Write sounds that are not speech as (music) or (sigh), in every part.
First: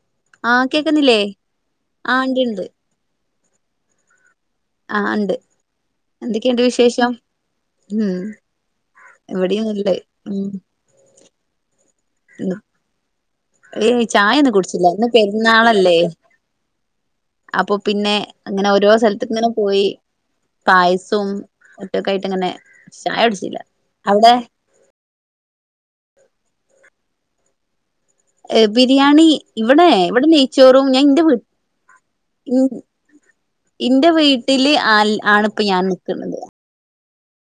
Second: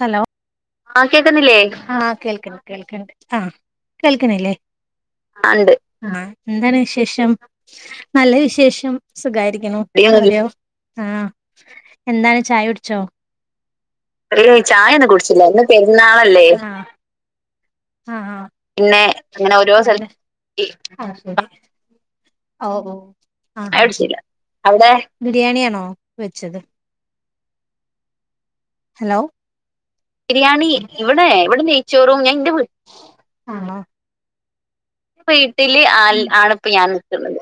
Hello ആഹ് കേക്കുന്നില്ലേ ആ ആഹ് ഇണ്ട് ഇണ്ട് കേൾക്ണ് കേൾക്ണ്ട് ആഹ് കേൾക്കണില്ലേ ആഹ് ഇണ്ട് ണ്ട് ആഹ് എന്താണ് വിശേഷം ഉം നല്ല വിശേഷം ഇവിടെയും സുഖായിരിക്കണു നല്ലേ ഉം ആഹ് എന്താണ് ഇന്ന് ചായ കുടിച്ചോ ഏയ് ചായൊന്നും ഏയ് കുടിച്ചില്ല ചായ ഇന്ന് ഒന്നും കുടിച്ചില്ല ഇന്ന് പെരുന്നാളല്ലേ പെരുന്നാളല്ലേ അപ്പൊ പിന്നെ ങ്ങനെ ഓരോ പിന്നെ സ്ഥലത്തക്ക് ങ്ങനെ അങ്ങനെ ഓരോ പോയി സ്ഥലത്ത് ആഹ് പായസും ശരി ഒറ്റൊക്കെ ആയിട്ട് ഇങ്ങനെ ഓഹ് ഓഹ് ചായ കുടിച്ചില്ല ആഹ് ആഹ് അവിടെ അവിടെ ബിരിയാണിയാണോ വെച്ചത് ഹലോ ബിരിയാണി ഇവിടെ ഇവിടെ നെയ്ച്ചോറും ഞാൻ എന്റെ വീട്ട ആണോ എന്റെ വീട്ടില് ആണ് ഇപ്പൊ ഞാൻ നിക്കുന്നത് ഇപ്പൊ ഞാൻ നിൽക്കുന്നത്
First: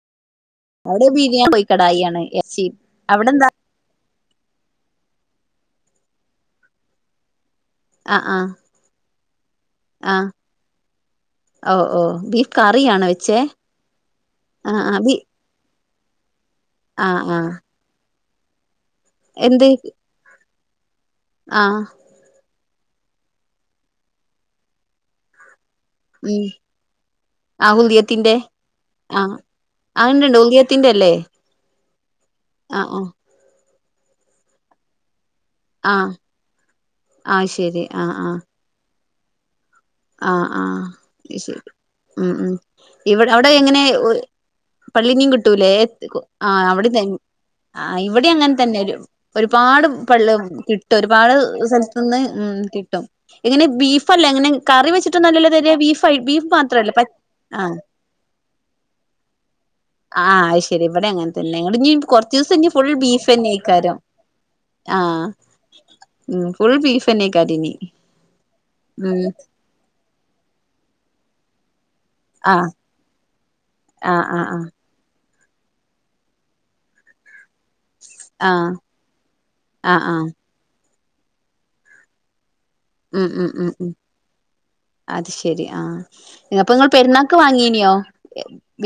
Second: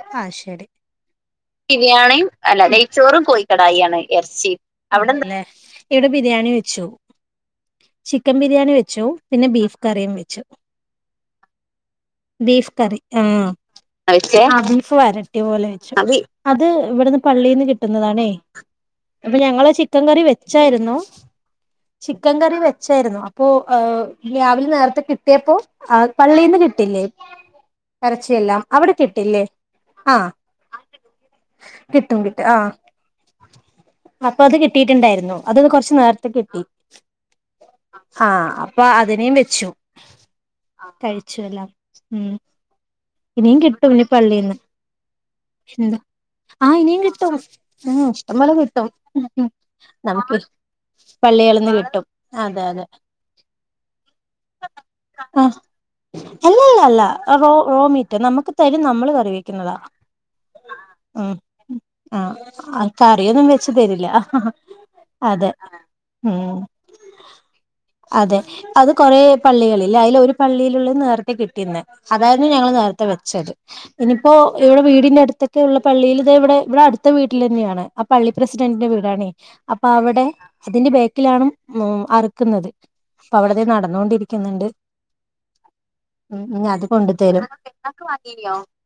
അവിടെ ബിരിയാണി ബിരിയാണി കോഴിക്കടായിയാണ് അല്ല ഇറച്ചി നെയ്ച്ചോറും കോഴി അവിടെന്താ കടായിയാണ് ഇറച്ചി അവിടെന്താ ഇവിടെ ബിരിയാണി വെച്ച് ആഹ് ചിക്കൻ ആഹ് ബിരിയാണി വെച്ചു പിന്നെ ബീഫ് കറിയും വെച്ചു ഓഹ ഓഹ ബീഫ് കറി ഉം ആഹ ആഹ് ബീഫ് ആഹ് ബി വരറ്റി പഴയപൊലെ വെച്ചു അതെ അത് ഇവിടുന്ന് ആഹ് ആഹ് പള്ളിൽന്ന് കിട്ടുന്നതാണേ അപ്പൊ എന്ത് ഞങ്ങള് ചിക്കൻ കറി വെച്ചായിരുന്നു ആഹ് ചിക്കൻ കറി വെച്ചായിരുന്നു അപ്പോ രാവിലെ നേരത്തെ കിട്ടിയപ്പോ ആഹ ഉം പള്ളിയിന്ന് കിട്ടില്ലേ ആഹ് ഹുദിയത്തിന്റെ ഇറച്ചിയെല്ലാം അവിടെ ആഹ് കിട്ടില്ലേ ആഹ അത്ണ്ട്ണ്ട് ഉദിയത്തിന്റെ അല്ലേ കിട്ടും കിട്ടും ആഹ ആഹ് ആഹ് അപ്പൊ അത് കിട്ടിട്ടുണ്ടായിരുന്നു അത് കുറച്ചു ആഹ് നേരത്തെ കിട്ടി ആഹ് ശരി ആഹ് ആഹ അപ്പാ അതിനയും വെച്ചു ആഹ ആഹ അത് കഴിച്ചു ശരി എല്ലാം ഉം ഇവിടെ ഇനിയും അവിടെങ്ങനേ കിട്ടും ഇനി പള്ളീന്ന് പള്ളിനും കിട്ടൂലേ എന്താ ആഹ് ആഹ ഇനിയും (unintelligible) കിട്ടും ഉം ഇവിടയും ഇഷ്ടംപോലെ അങ്ങനെ തന്നെ കിട്ടും ഒരുപാട് നമുക്ക് പള്ളീന്നു കിട്ടും ഒരുപാട് പള്ളികളിന്ന് കിട്ടും സ്ഥലത്തുന്നും അതെ അതെ കിട്ടും എങ്ങെനെ ബീഫല്ലേ അങ്ങനെ കറി വെച്ചിട്ടല്ലല്ലോ തര ബീഫ് ആയി ബീഫ് മാത്രല്ലേ അല്ലല്ലല്ല പ റോ ആഹ് റോമീറ്റ് നമുക്ക് തരും നമ്മൾ കറിവിക്കുന്നതാ ആഹ അത് ശരി ഇവിടെയും അങ്ങനെ തന്നെ ഇനി കുറച്ചു ദിവസം ആഹ് ഫുള്ള് ബീഫ് കറിയൊന്നും വെച്ച് തന്നെയാകാരം തരില്ല ആഹ് അതെ ഉം ഫുൾ ബീഫ്ന്നെക്കാരം ഇനി അതെ അത് കൊറെ ഉം പള്ളികളില്ലേ അതിൽ ഒരു പള്ളിയിലുള്ള നേരത്തെ കിട്ടിയുന്ന ആഹ് അതായിരുന്നുഞങ്ങൾ നേരത്തെ വെച്ചത് ആഹ് ഇനിപ്പോ ആഹ് ആഹ് ഇവിടെ വീടിന്റെ അടുത്ത് ഒക്കെ പള്ളിഇവിടെ ഇവിടെ അടുത്ത വീട്ടിൽ തന്നെയാണ് ആഹ പള്ളി ആഹ് പ്രസിഡന്റിന്റെ വീടാണേ അപ്പൊ ആഹ് അവിടെ ആഹ് അതിന്റെ ബേക്കിലാണ് അറുക്കുന്നത് ഉം അപ്പൊ ഉം അവിടത് ഉം നടന്നോണ്ടിരിക്കുന്നുണ്ട് അത് ശരി ആഹ അത് കൊണ്ടു തരും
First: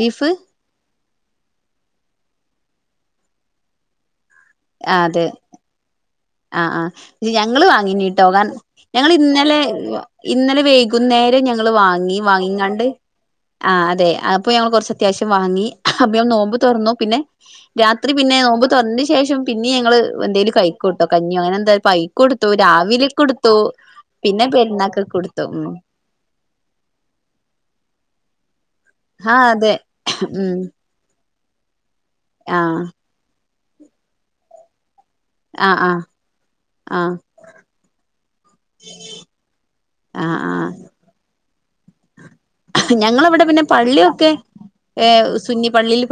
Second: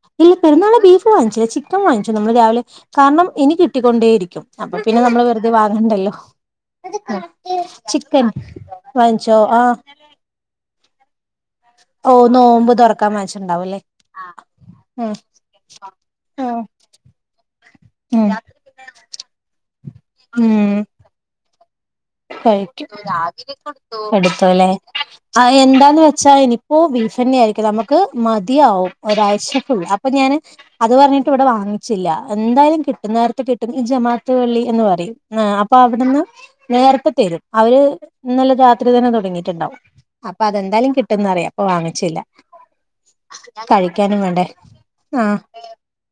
ബീഫ് ഇല്ല പെരുന്നാൾ ബീഫ വാങ്ങിച്ചില്ല ചിക്കൻ വാങ്ങിച്ചു നമ്മള് രാവിലെ കാരണം ഇനി കിട്ടിക്കൊണ്ടേയിരിക്കും അപ്പൊ പിന്നെ നമ്മള് വെറുതെ വാങ്ങണ്ടല്ലോ അഹ ഞങ്ങള് വാങ്ങീന്ന്ട്ടൊ ചിക്കൻ കാരണം ഞങ്ങള് വാങ്ങിച്ചോ ആ ഇന്നലെ ഇന്നലെ വൈകുന്നേരം ഞങ്ങ ഓ വാങ്ങി നോമ്പ് വാങ്ങീങ്ങാട് തുറക്കാൻ അഹ വാങ്ങിച്ചിട്ടുണ്ടാവുംല്ലേ അതെ അപ്പ ഞങ്ങള് കുറച്ച് ഉം അത്യാവശ്യം വാങ്ങി അദ്യം നോമ്പ് ഉം തുറന്നു പിന്നെ രാത്രി പിന്നെ നോമ്പ് തുറന്നതിന് ശേഷം പിന്നീ ഞങ്ങള് എന്തേലും കഴിക്കൊള്ളൂ ആട്ടോ കഞ്ഞി അങ്ങനെ എന്തോ (unintelligible) (unintelligible) പിന്നെ കൊടുത്തുലെ പെരുന്നാക്കൊക്കെ കൊടുത്തു ആഹ ഉം എന്താന്ന് വെച്ച എനിക് ഓഹ ബീഫന്നെ ആയിരിക്കും നമുക്ക് മതിയാവും ആഹ് അതെ ഒരാഴ്ചക്കുള്ള അപ്പൊ ഞാന് ഉം അത് പറഞ്ഞിട്ട് ഇവിടെ വാങ്ങിച്ചില്ല എന്തായാലും ആഹ് കിട്ടുന്ന നേരത്തെ കിട്ടും ഈ ജമാത്ത് പള്ളി എന്ന് പറയും ആഹ അപ്പൊ ആഹ് ആഹ് അവിടുന്ന് നേരത്തെ ആഹ് തരും അവര് ഇന്നലെ രാത്രി തന്നെ തുടങ്ങിട്ടുണ്ടാവും ആഹ് അപ്പൊ ആഹ് അതെന്തായാലും കിട്ടുന്നറിയാം അപ്പൊ വാങ്ങിച്ചില്ല ഞങ്ങളവിടെ പിന്നെ കഴിക്കാനും പള്ളിയൊക്കെ വേണ്ടേ ഏഹ് ആഹ് സുന്നിപ്പള്ളിയിൽ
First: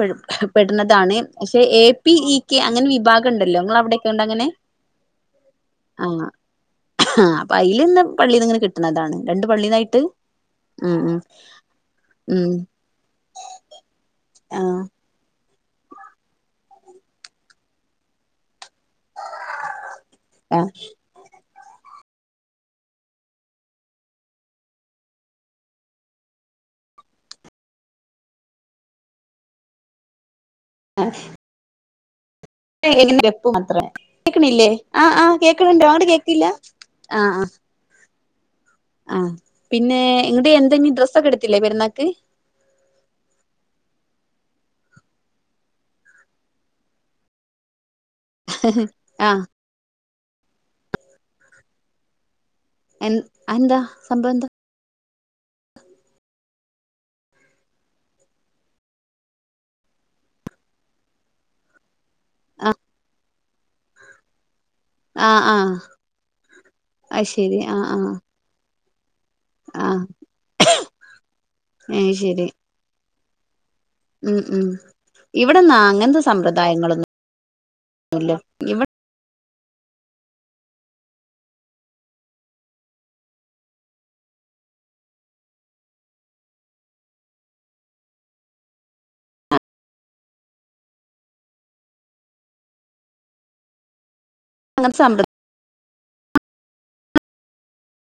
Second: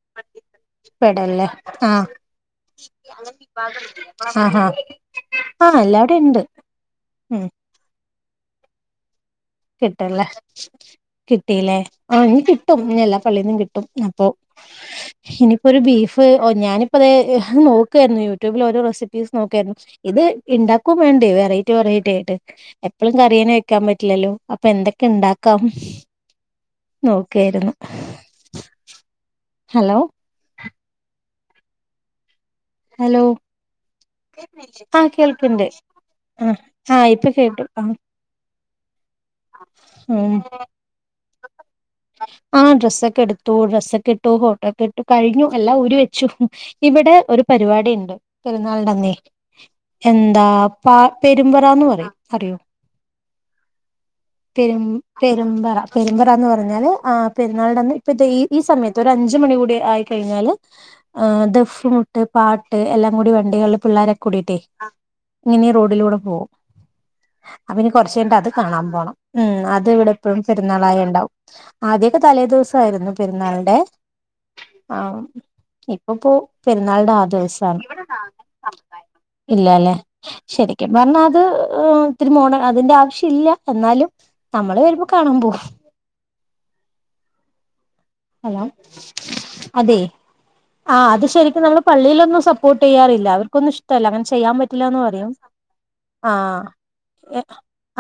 പെടുന്നതാണ് പെടല്ലേ പക്ഷെ എ ആഹ് പി ഇ കെ അങ്ങനെ വിഭാഗം ഉണ്ടല്ലോ നിങ്ങൾ അവിടെ ആഹ അഹ ആഹ അപ്പൊ അയിന്നു ഇന്ന് പള്ളിന്ന് ഇങ്ങനെ കിട്ടുന്നതാണ് രണ്ട് പള്ളീന്നായിട്ട് ഉം ഉം. കിട്ടീല്ലേ? ആഹ് ഇനി ഉം കിട്ടും ഇനി എല്ലാ പള്ളിന്നും കിട്ടും അപ്പൊ ആഹ് ഇനിയിപ്പോ ഒരു ബീഫ് ഓ ഞാനിപ്പോ അത് നോക്കുവായിരുന്നു യൂട്യൂബില് ഓരോ റെസിപ്പീസ് നോക്കായിരുന്നു. ഇത് ഇണ്ടാക്കും വേണ്ടേ വെറൈറ്റി വെറൈറ്റി ആയിട്ട് എപ്പഴും കറിയന്നേ വെക്കാൻ പറ്റില്ലല്ലോ. അപ്പൊ എന്തൊക്കെ ണ്ടാക്കാം നോക്കായിരുന്നു. ഹലോ. അ ഹലോ മാത്രേ കേക്കണില്ലേ ആഹ് കേൾക്ക്ണ്ട് കേക്കണുണ്ടോ അങ്ങട് കേക്കില്ല ആഹ് ആഹ് ഇപ്പൊ കേട്ടു ആഹ്. (inaudible) ആഹ് പിന്നെ (unintelligible) എന്തെങ്കി ഡ്രസ്സൊക്കെ എടുത്തില്ലേ പെരുന്നാക്ക്? ആഹ് ഡ്രസ്സൊക്കെ എടുത്തു ഡ്രസ്സൊക്കെ ഇട്ടു ഫോട്ടോക്കെ ഇട്ടു കഴിഞ്ഞു എല്ലാം ഊരി വെച്ചു ഇവിടെ ഒരു പരിപാടിണ്ട് പെരുന്നാൾന്റെന്നേ. ആഹ് എന്താ പാ പെരുമ്പറാന്ന് പറയും അറിയോ? എൻ അയ്എന്താ സംഭവം എന്താ? പെരും പെരുമ്പറ പെരുമ്പറ എന്ന് പറഞ്ഞാല് ആഹ് പെരുന്നാളന്ന് ഇപ്പത്തെ ഈ ഈ സമയത്ത് ഒരു അഞ്ച് മണി കൂടി ആയി കഴിഞ്ഞാല് ആഹ് ദഫ്മു ട്ട് പാട്ട് എല്ലാം കൂടി വണ്ടികൾള് പിള്ളോരൊക്കെ കൂടിട്ടേ ആഹ് ഇങ്ങനെ ആഹ് റോഡിലൂടെ പോവും. അത് ശരി അപ്പൊ ആഹ് ഇനി ആഹ് കൊർച്ചയ്ഞ്ട്ട് അത് കാണാം പോണം. ഉം അത് ആഹ് ഇവിടെ എപ്പോഴും പെരുന്നാളായണ്ടാവും അയ് ആദ്യൊക്കെ തലേ ശരി ദിവസായിരുന്നു പെരുന്നാളിന്റെ. ഉം ഉം ആഹ് ഇവിടെന്നാ അങ്ങനത്തെ ഇപ്പപ്പോ സമ്പ്രദായങ്ങളൊന്നും പെരുന്നാൾൻ്റെ ആഹ് ദിവസാണ്. ഇവിടെ ഇല്ലാലേ. ശരിക്കും പർഞ്ഞ അത് ത്തിരി മോണ അതിന്റെ ആവശ്യ ഇല്ല എന്നാലും ന്നമ്മള് വരുമ്പോ കാണാം പോവും. ഹലോ അതെയ് ആഹ് അത് ശരിക്കും നമ്മള് പള്ളീലൊന്നും സപ്പോർട്ട്യ്യാറില്ലാ അവർക്കൊന്നും ഇഷ്ടല്ല അങ്ങനെ ചെയ്യാൻ പ അങ്ങനത്തെ റ്റില്ലാന്ന് സമ്പ്രദായ പറയും. ആഹ് എ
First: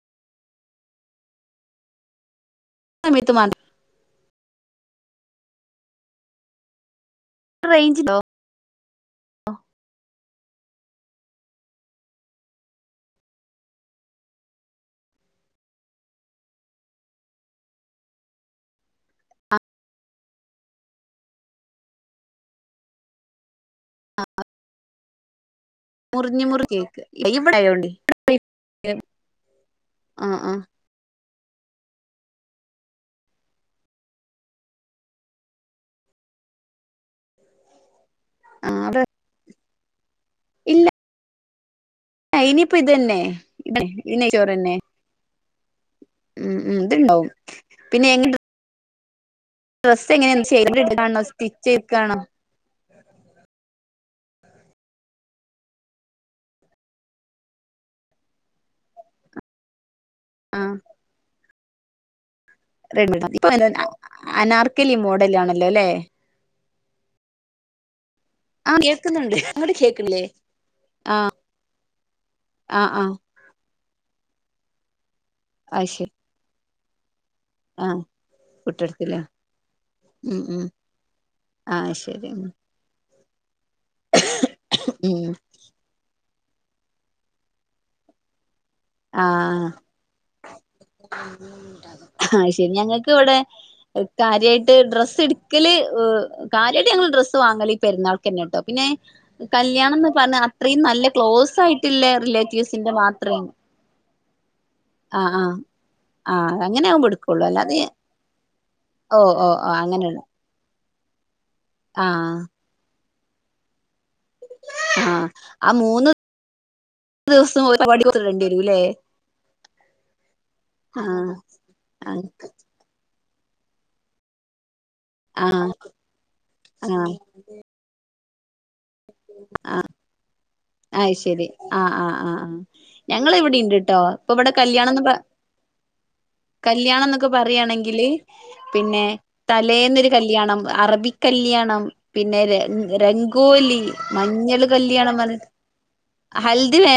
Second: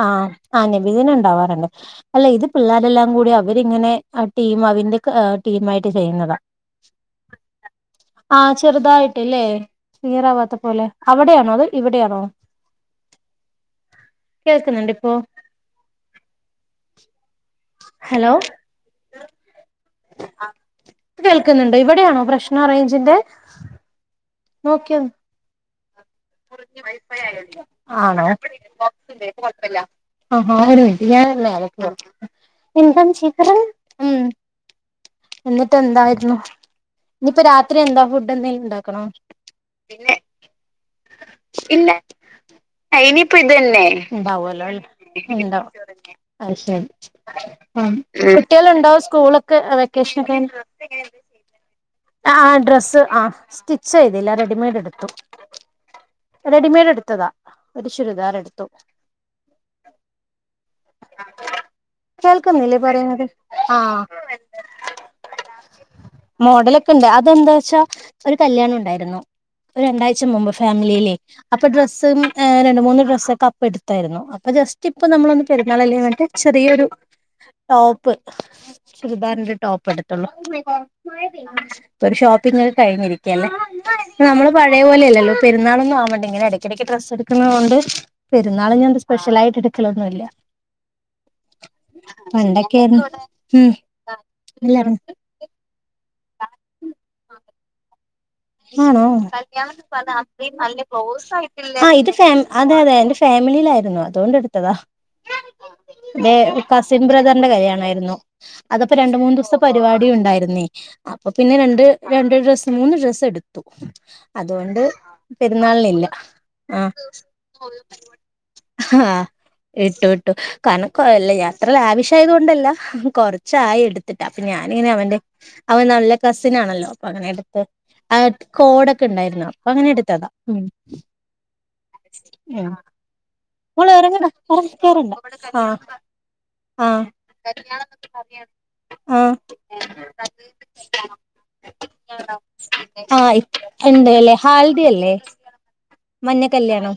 ആഹ് ആഹ് നബിദിന ണ്ടാവാറ്ണ്ട്. അല്ല ഇത് പിള്ളേരെല്ലാം കൂടി സമയത്ത് മാത്രം അവരിങ്ങനെ ആ ടീം അതിന്റെ കാ ടീമായിട്ട് ചെയ്യുന്നതാ. റേഞ്ച്ണ്ടോ? ആഹ് ചെറുതായിട്ട്ല്ലേ ക്ലിയറാവാത്ത പോലെ അവടെയാണോ അതോ ഇവിടെയാണോ? കേൾക്കുന്നുണ്ട് ഇപ്പോ. ഹലോ. കേൾക്ക്ന്ന്ണ്ട് ഇവിടെയാണോ പ്രശ്ന റേഞ്ചിന്റെ? (unintelligible) നോക്കിയോന്ന് മുറിഞ്ഞ് മുറിഞ്ഞ് കേക്ക് ഇവിടായോണ്ടേ ആണോ? (unintelligible) (unintelligible) പ്പല്ല്യാ. ആഹ് ആഹ് (unintelligible) എന്താണ് (unintelligible) ഉം. എന്നിട്ട് എന്തായിരുന്നു ഇനിപ്പോ രാത്രി എന്താ ഫുഡ് എന്തെങ്കിലും ആഹ് അവിടെ ണ്ടാക്കണോ? ഇല്ല ഇല്ല ഇനിയിപ്പോ ഇതന്നെ അയ്നിപ്പൊ ഇത് ന്നെ ഇതന്നെ ഈ ഇണ്ടാവുല്ലോ നെയ്ച്ചോറന്നെ ഉം ണ്ടാവും. അയ് ഉം ഉം ശേരി ഇത്ണ്ടാവും ഉം പിന്നെ എങ്ങനെ കുട്ട്യാള്ണ്ടോ സ്കൂള് ക്ക് ഡ്രസ്സ് വെക്കേഷനൊക്കെ എങ്ങനെ ഇങ്ങനെ ചെയ്തെടുക്കാണോ സ്റ്റിച്ച് ചെയ്ക്കാണോ ആഹ് ഡ്രസ്സ് ആഹ്. സ്റ്റിച്ച്യ്തില്ലാ റെഡിമെയ്ഡ് എടുത്തു. റെഡിമെയഡ് എടുത്തതാ ഒരു ചുരിദാറ് എടുത്തു. ആഹ് കേൾക്കുന്നില്ലേ പറയുന്നത്? റെഡിമേഡ് ഇപ്പൊ ആഹ് അനാർക്കലി മോഡലാണല്ലോ അല്ലെ മോഡലൊക്കെണ്ട് അതെന്താച്ചാ ഒരു കല്യാണൊ ആഹ് ണ്ടായിരുന്നു കേൾക്കുന്നുണ്ട് അങ്ങോട്ട് ഒരു കേൾക്കണില്ലേ രണ്ടാഴ്ച മുമ്പ് ഫാമിലീലെ അപ്പൊ ഡ്രസ്സ്‌ ഉം ഏ രണ്ട് ആഹ് മൂന്ന് ആഹ് ഡ്രസ്സൊക്കപ്പെ ടുത്തായിരുന്നു. അപ്പൊ ജസ്റ്റിപ്പ നമ്മളൊന്ന് അയ് ശരി പെരുന്നാളല്ലെങ്ങട്ട് ചെറിയൊരു ആഹ് ടോപ്പ് കുട്ടെടുത്തില്ലേ ചുരിദാറിന്റൊരു ടോപ്പെടുത്തുള്ളു ഉം ഉം ആഹ് പ്പൊരു ശരി ഷോപ്പിങ്ങ് കഴിഞ്ഞിരിക്കല്ലേ പ്പ നമ്മള് പഴേ പോലെയല്ലല്ലോ ഉം പെരുന്നാളൊന്നു ആവണ്ടിങ്ങന എടക്കിടക്ക് ഡ്രസെടുക്കുന്ന കൊണ്ട് പെരുന്നാൾ ഞ്ഞന്ത് സ് ആഹ് പെഷ്യലായിട്ടെടുക്കലൊന്നുല്ല (inaudible) ആഹ് ശരി പണ്ടൊക്കെയായിരുന്നു ഞങ്ങക്ക് വിടെ ഉം കാര്യായിട്ട് എല്ലാരും ഡ്രസ്സ്ട് ക്കല് എ കാര്യായിട്ട് ഞങ്ങള് ഡ്രസ്സ് വാങ്ങലീ പെരുന്നാൾ ക്കെന്നാട്ടോ പിന്നെ ആണോ കല്യാണം ന്ന് പറഞ്ഞ അത്രയും നല്ല ക്ലോസാ ആ യിട്ടുള്ള ഇത് ഫാമി അതെ റിലേറ്റീവ്സിന്റെ അതെ മാ എന്റെ ഫാമിലിയിലായിരുന്നു അതുകൊണ്ടെടുത്തതാ ആഹ് ആഹ് ആഹ് ഏഹ് അങ്ങനെ കസിൻ ആകുമ്പോ എടുക്കുള്ളൂ ബ്രദറിന്റെ അല്ലാതെ കല്യണായിരുന്നു അതപ്പോ രണ്ട് ഓ മൂന്നു ഓ ദിവസത്തെ ഓ പരിപാട്യു അങ്ങനെയുള്ള ണ്ടായിരുന്നേ അപ്പൊ പിന്നെ രണ്ട് രണ്ട് ആഹ് ഡ്രസ്സ് മൂന്ന് ഡ്രസ്സെടുത്തു. അതുകൊണ്ട് ആഹ് ആ പെരുന്നാൾനില്ല. മൂന്ന് ആഹ് ദിവസം ഒരു പരിപാടിക്ക് ഇടേണ്ടി വരൂല്ലേ (inaudible) ഇട്ടു ഇട്ടു ആഹ് കനക്കവല്ല യാത്രയില് ആഹ് ആവശ്യമായതു കൊണ്ടല്ല കൊർച്ചായി എടുത്തിട്ട് അപ്പൊ ഞാനിങ്ങനെ അവന്റെ ആഹ് അവൻ നല്ല കസിനാണല്ലോ അപ്പൊ ആഹ് അങ്ങനെടുത്ത് അഅ് കോടൊക്കെ ണ്ടായിരുന്നു അപ്പങ്ങനെ ടുത്തതാ ഉം അയ്ശെരി ആഹ് ആഹ് ആഹ് ഉം മോളെ ഞങ്ങളിവിടിണ്ട്ട്ടോ എറങ്ങടാ പ്പൊ ബട എറങ്ങ് കല്യാണംന്ന് കേറണ്ട പ ആഹ് ആഹ് കല്യാണംന്നൊക്കെ പറയാണെങ്കില് പിന്നെ ആഹ് തലേന്നൊരു കല്യാണം അറബി കല്ല്യാണം പിന്നെ ര ആഹ് രംഗോലി ഇണ്ട് അല്ലേ മഞ്ഞള് ഹാൽദി അല്ലേ കല്യാണം പർഞ് മഞ്ഞ കല്യാണം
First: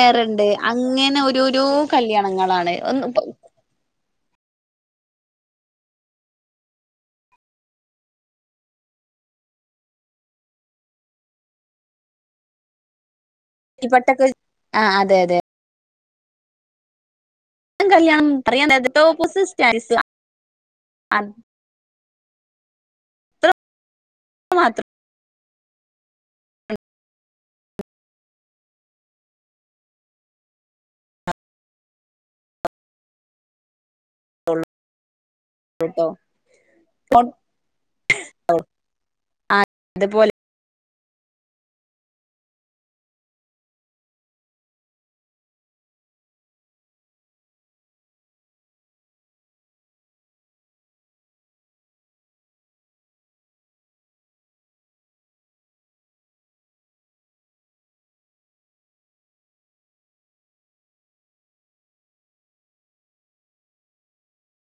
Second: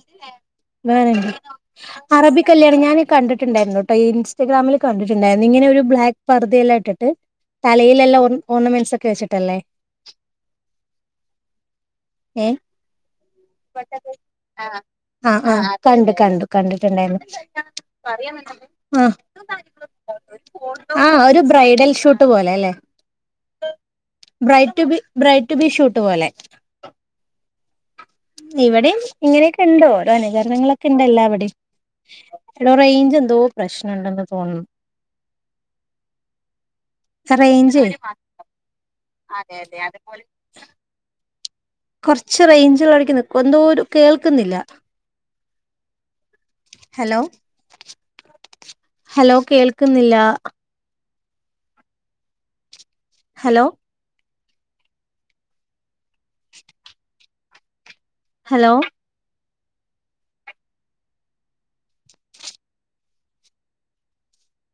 അങ്ങനെ (unintelligible) ഓരോരോ അറബി കല്യാണങ്ങളാണ് കല്യാണം ഞാന് ഒന്ന് കണ്ടിട്ടുണ്ടായിരുന്നു. അഇൻസ്റ്റാഗ്രാമിൽ കണ്ടിട്ടുണ്ടായിരുന്നു ഇങ്ങനെ ഒരു ബ്ലാക്ക് പർദയെല്ലാം ഇട്ടിട്ട് തലയിലെല്ലാം ഓർ ഓർണമെന്റ്സ് ഒക്കെ വെച്ചിട്ടല്ലേ ഏഹ് പെട്ടൊക്കെ (inaudible) ആഹ് ആ അതെ അതെ ആഹ് ആഹ് കണ്ടു കണ്ടു കണ്ടിട്ടുണ്ടായിരുന്നു (unintelligible) കല്യാണം (unintelligible) ആഹ് അത് ഒരു ബ്രൈഡൽ ഷൂട്ട് പോലെ അല്ലെ ബ്രൈറ്റു മാത്രം ബി ബ്രൈറ്റു ബി ഷൂട്ട് പോലെ ഇവിടെം ഇങ്ങനെയൊക്കെ ണ്ടോ ഓരോ അനുകരണങ്ങളൊക്കെണ്ട് എല്ലാവിടെം എടോ റെയ്ഞ്ച് ന്തോ പ്രശ്നണ്ടന്ന് തോന്നു ച്ച റെയിഞ്ചെ (inaudible) അതെ അതെ അതുപോലെ കൊർച്ച് റെയിഞ്ചിള്ളടക്ക് ന്ക്കോ ന്തോരു കേൾക്ക്ന്നില്ല ഹലോ ഹലോ കേൾക്ക്ന്നില്ല ഹലോ ഹലോ